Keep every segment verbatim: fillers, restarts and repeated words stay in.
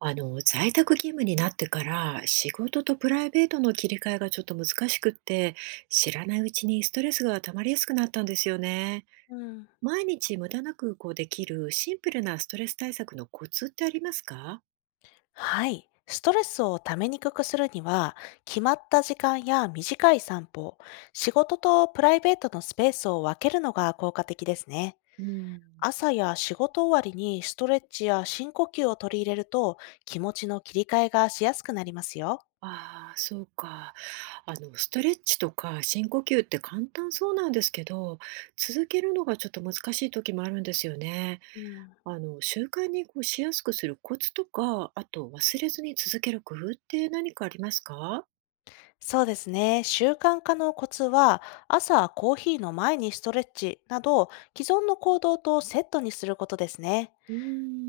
あの、在宅勤務になってから、仕事とプライベートの切り替えがちょっと難しくって、知らないうちにストレスが溜まりやすくなったんですよね。うん。毎日無駄なくこうできるシンプルなストレス対策のコツってありますか？はい。ストレスをためにくくするには、決まった時間や短い散歩、仕事とプライベートのスペースを分けるのが効果的ですね。うん。朝や仕事終わりにストレッチや深呼吸を取り入れると、気持ちの切り替えがしやすくなりますよ。ああ、そうか。あの、ストレッチとか深呼吸って簡単そうなんですけど、続けるのがちょっと難しい時もあるんですよね。うん。あの、習慣にこうしやすくするコツとか、あと忘れずに続ける工夫って何かありますか？そうですね。習慣化のコツは、朝コーヒーの前にストレッチなど、既存の行動とセットにすることですね。うー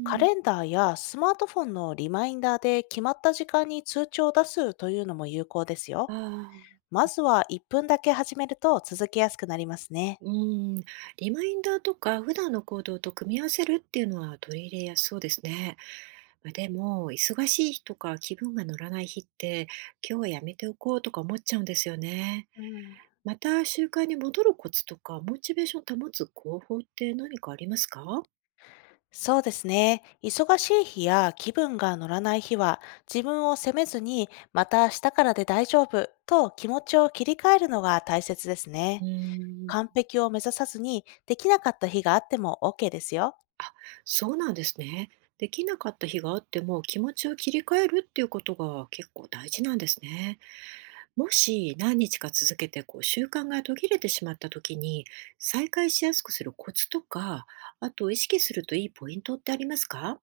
カレンん。ダーやスマートフォンのリマインダーで決まった時間に通知を出すというのも有効ですあよ。あ、まずはいっぷんだけ始めると続けやすくなりますね。うーん、リマインダーとか普段の行動と組み合わせるっていうのは取り入れやすそうですね。ま、でも、忙しい日とか気分が乗らない日って、今日はやめておこうとか思っちゃうんですよね。うん、また習慣に戻るコツとか、モチベーションを保つ方法って何かありますか？そうですね。忙しい日や気分が乗らない日は、自分を責めずに、また明日からで大丈夫と気持ちを切り替えるのが大切ですうね。ー完ん。璧を目指さずに、できなかった日があっても オーケー ですよ。そうなんですね。できなかった日があっても気持ちを切り替えるっていうことが結構大事なんですね。もし何日か続けてこう習慣が途切れてしまった時に再開しやすくするコツとか、あと意識するといいポイントってありますか？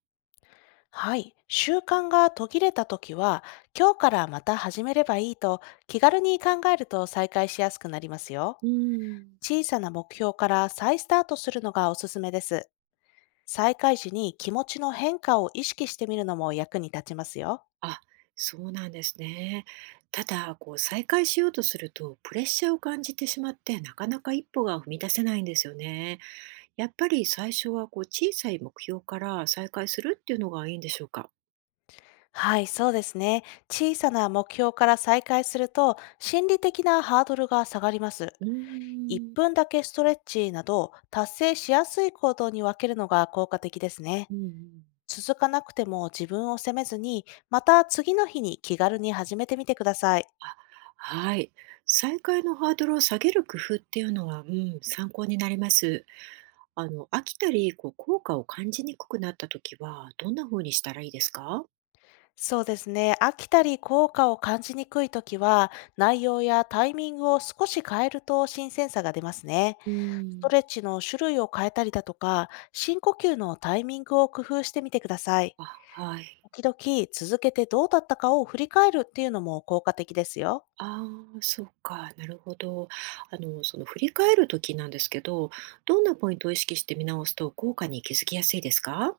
はい。習慣が途切れた時は、今日からまた始めればいいと気軽に考えると再開しやすくなりますよ。うん、小さな目標から再スタートするのがおすすめです。再開時に気持ちの変化を意識してみるのも役に立ちますよ。あ、そうなんですね。ただ、こう再開しようとするとプレッシャーを感じてしまってなかなか一歩が踏み出せないんですよね。やっぱり最初はこう小さい目標から再開するっていうのがいいんでしょうか。はい、そうですね。小さな目標から再開すると、心理的なハードルが下がります。うー1ん。分だけストレッチなど、達成しやすい行動に分けるのが効果的ですね。うんうん、続かなくても自分を責めずに、また次の日に気軽に始めてみてください。はい。再開のハードルを下げる工夫っていうのは、うん、参考になります。あの、飽きたり、こう、効果を感じにくくなった時は、どんな風にしたらいいですか？そうですね。飽きたり効果を感じにくいときは、内容やタイミングを少し変えると新鮮さが出ますね。うストん、レッチの種類を変えたりだとか、深呼吸のタイミングを工夫してみてください。あ、はい。時々続けてどうだったかを振り返るっていうのも効果的ですよ。ああ、そうか。なるほど。あの、その振り返る時なんですけど、どんなポイントを意識して見直すと効果に気づきやすいですか？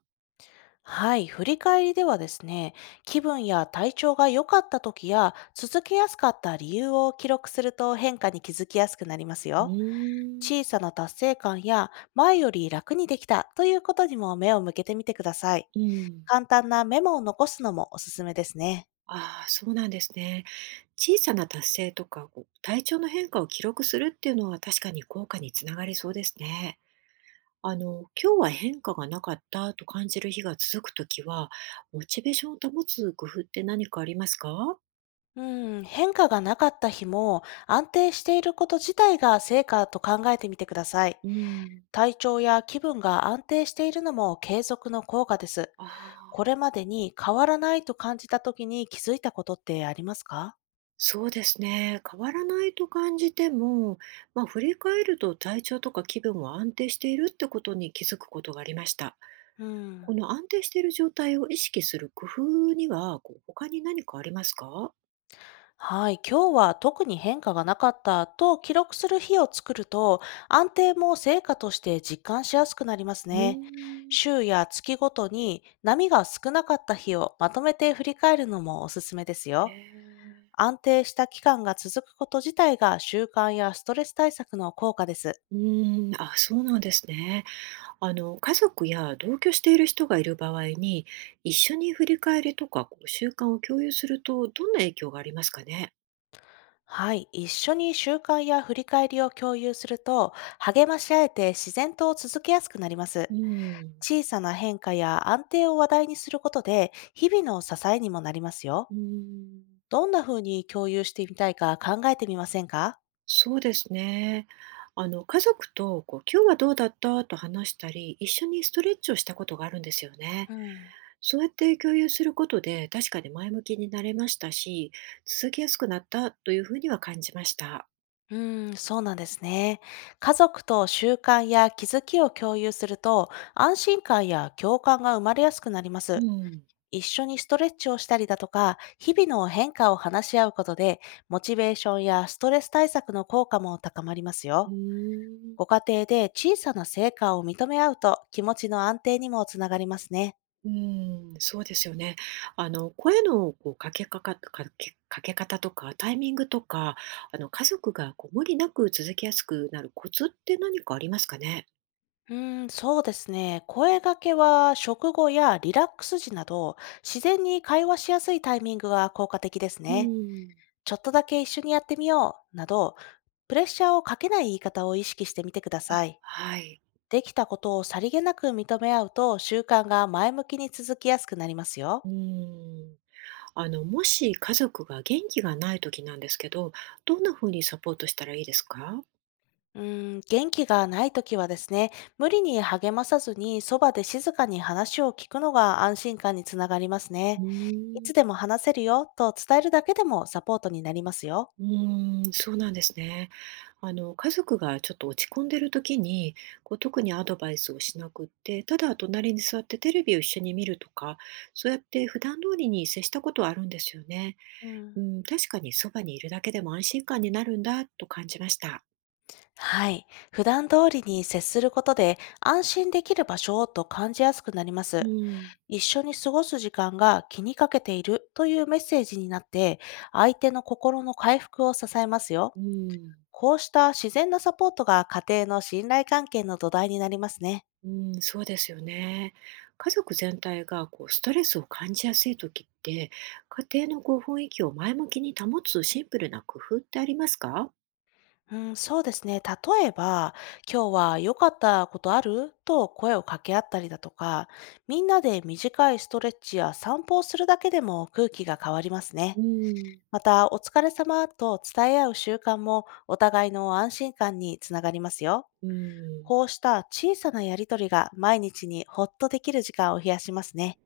はい、振り返りではですね、気分や体調が良かった時や続けやすかった理由を記録すると、変化に気づきやすくなりますうよ。ーん、小さな達成感や、前より楽にできたということにも目を向けてみてください。うん、簡単なメモを残すのもおすすめですね。ああ、そうなんですね。小さな達成とか、こう体調の変化を記録するっていうのは確かに効果につながりそうですね。あの、今日は変化がなかったと感じる日が続くときは、モチベーションを保つ工夫って何かありますか？うん、変化がなかった日も、安定していること自体が成果と考えてみてください。うん。体調や気分が安定しているのも継続の効果です。あこあ、れまでに変わらないと感じた時に気づいたことってありますか？そうですね。変わらないと感じても、まあ、振り返ると体調とか気分は安定しているってことに気づくことがありました。うん。この安定している状態を意識する工夫には、こう、他に何かありますか？はい、今日は特に変化がなかったと記録する日を作ると、安定も成果として実感しやすくなりますうーね。ん。週や月ごとに波が少なかった日をまとめて振り返るのもおすすめですえよ。え。安定した期間が続くこと自体が、習慣やストレス対策の効果です。うーん、あ、そうなんですね。あの、家族や同居している人がいる場合に、一緒に振り返りとか、こう、習慣を共有すると、どんな影響がありますかね？はい、一緒に習慣や振り返りを共有すると、励まし合えて自然と続けやすくなります。うん。小さな変化や安定を話題にすることで、日々の支えにもなりますよ。うーん、どんな風に共有してみたいか考えてみませんか？そうですね。あの、家族と、こう、今日はどうだったと話したり、一緒にストレッチをしたことがあるんですよね。うん。そうやって共有することで、確かに前向きになれましたし、続きやすくなったというふうには感じました。うん、そうなんですね。家族と習慣や気づきを共有すると、安心感や共感が生まれやすくなりまうす。ん、一緒にストレッチをしたりだとか、日々の変化を話し合うことで、モチベーションやストレス対策の効果も高まりますうーよ。ん、ご家庭で小さな成果を認め合うと、気持ちの安定にもつながりますね。うーん、そうですよね。あの、声のこうかけかか、かけ、かけ方とか、タイミングとか、あの、家族がこう無理なく続きやすくなるコツって何かありますかね？うーん、そうですね。声掛けは食後やリラックス時など、自然に会話しやすいタイミングが効果的ですうね。ん、ちょっとだけ一緒にやってみようなど、プレッシャーをかけない言い方を意識してみてくだあ、さい。はい。できたことをさりげなく認め合うと、習慣が前向きに続きやすくなりますよ。うん。あの、もし家族が元気がない時なんですけど、どんなふうにサポートしたらいいですか？うーん、元気がないときはですね、無理に励まさずに、そばで静かに話を聞くのが安心感につながりますうね。いーん。つでも話せるよと伝えるだけでもサポートになりますよ。うーん、そうなんですね。あの、家族がちょっと落ち込んでる時に、こう、特にアドバイスをしなくって、ただ隣に座ってテレビを一緒に見るとか、そうやって普段通りに接したことはあるんですよね。うん。うん、確かにそばにいるだけでも安心感になるんだと感じました。はい。普段通りに接することで、安心できる場所と感じやすくなりまうす。ん、一緒に過ごす時間が、気にかけているというメッセージになって、相手の心の回復を支えますよ。うん、こうした自然なサポートが、家庭の信頼関係の土台になりますね。うん、そうですよね。家族全体がこうストレスを感じやすい時って、家庭のこう雰囲気を前向きに保つシンプルな工夫ってありますか？うん、そうですね。例えば、今日は良かったことあると声を掛け合ったりだとか、みんなで短いストレッチや散歩をするだけでも空気が変わりますね。うん、また、お疲れ様と伝え合う習慣も、お互いの安心感につながりますよ。うん。こうした小さなやりとりが、毎日にほっとできる時間を増やしますね。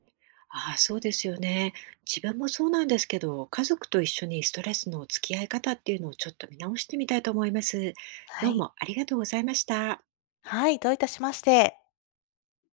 ああ、そうですよね。自分もそうなんですけど、家族と一緒にストレスの付き合い方っていうのをちょっと見直してみたいと思います。はどうい。もありがとうございました。はい、どういたしまして。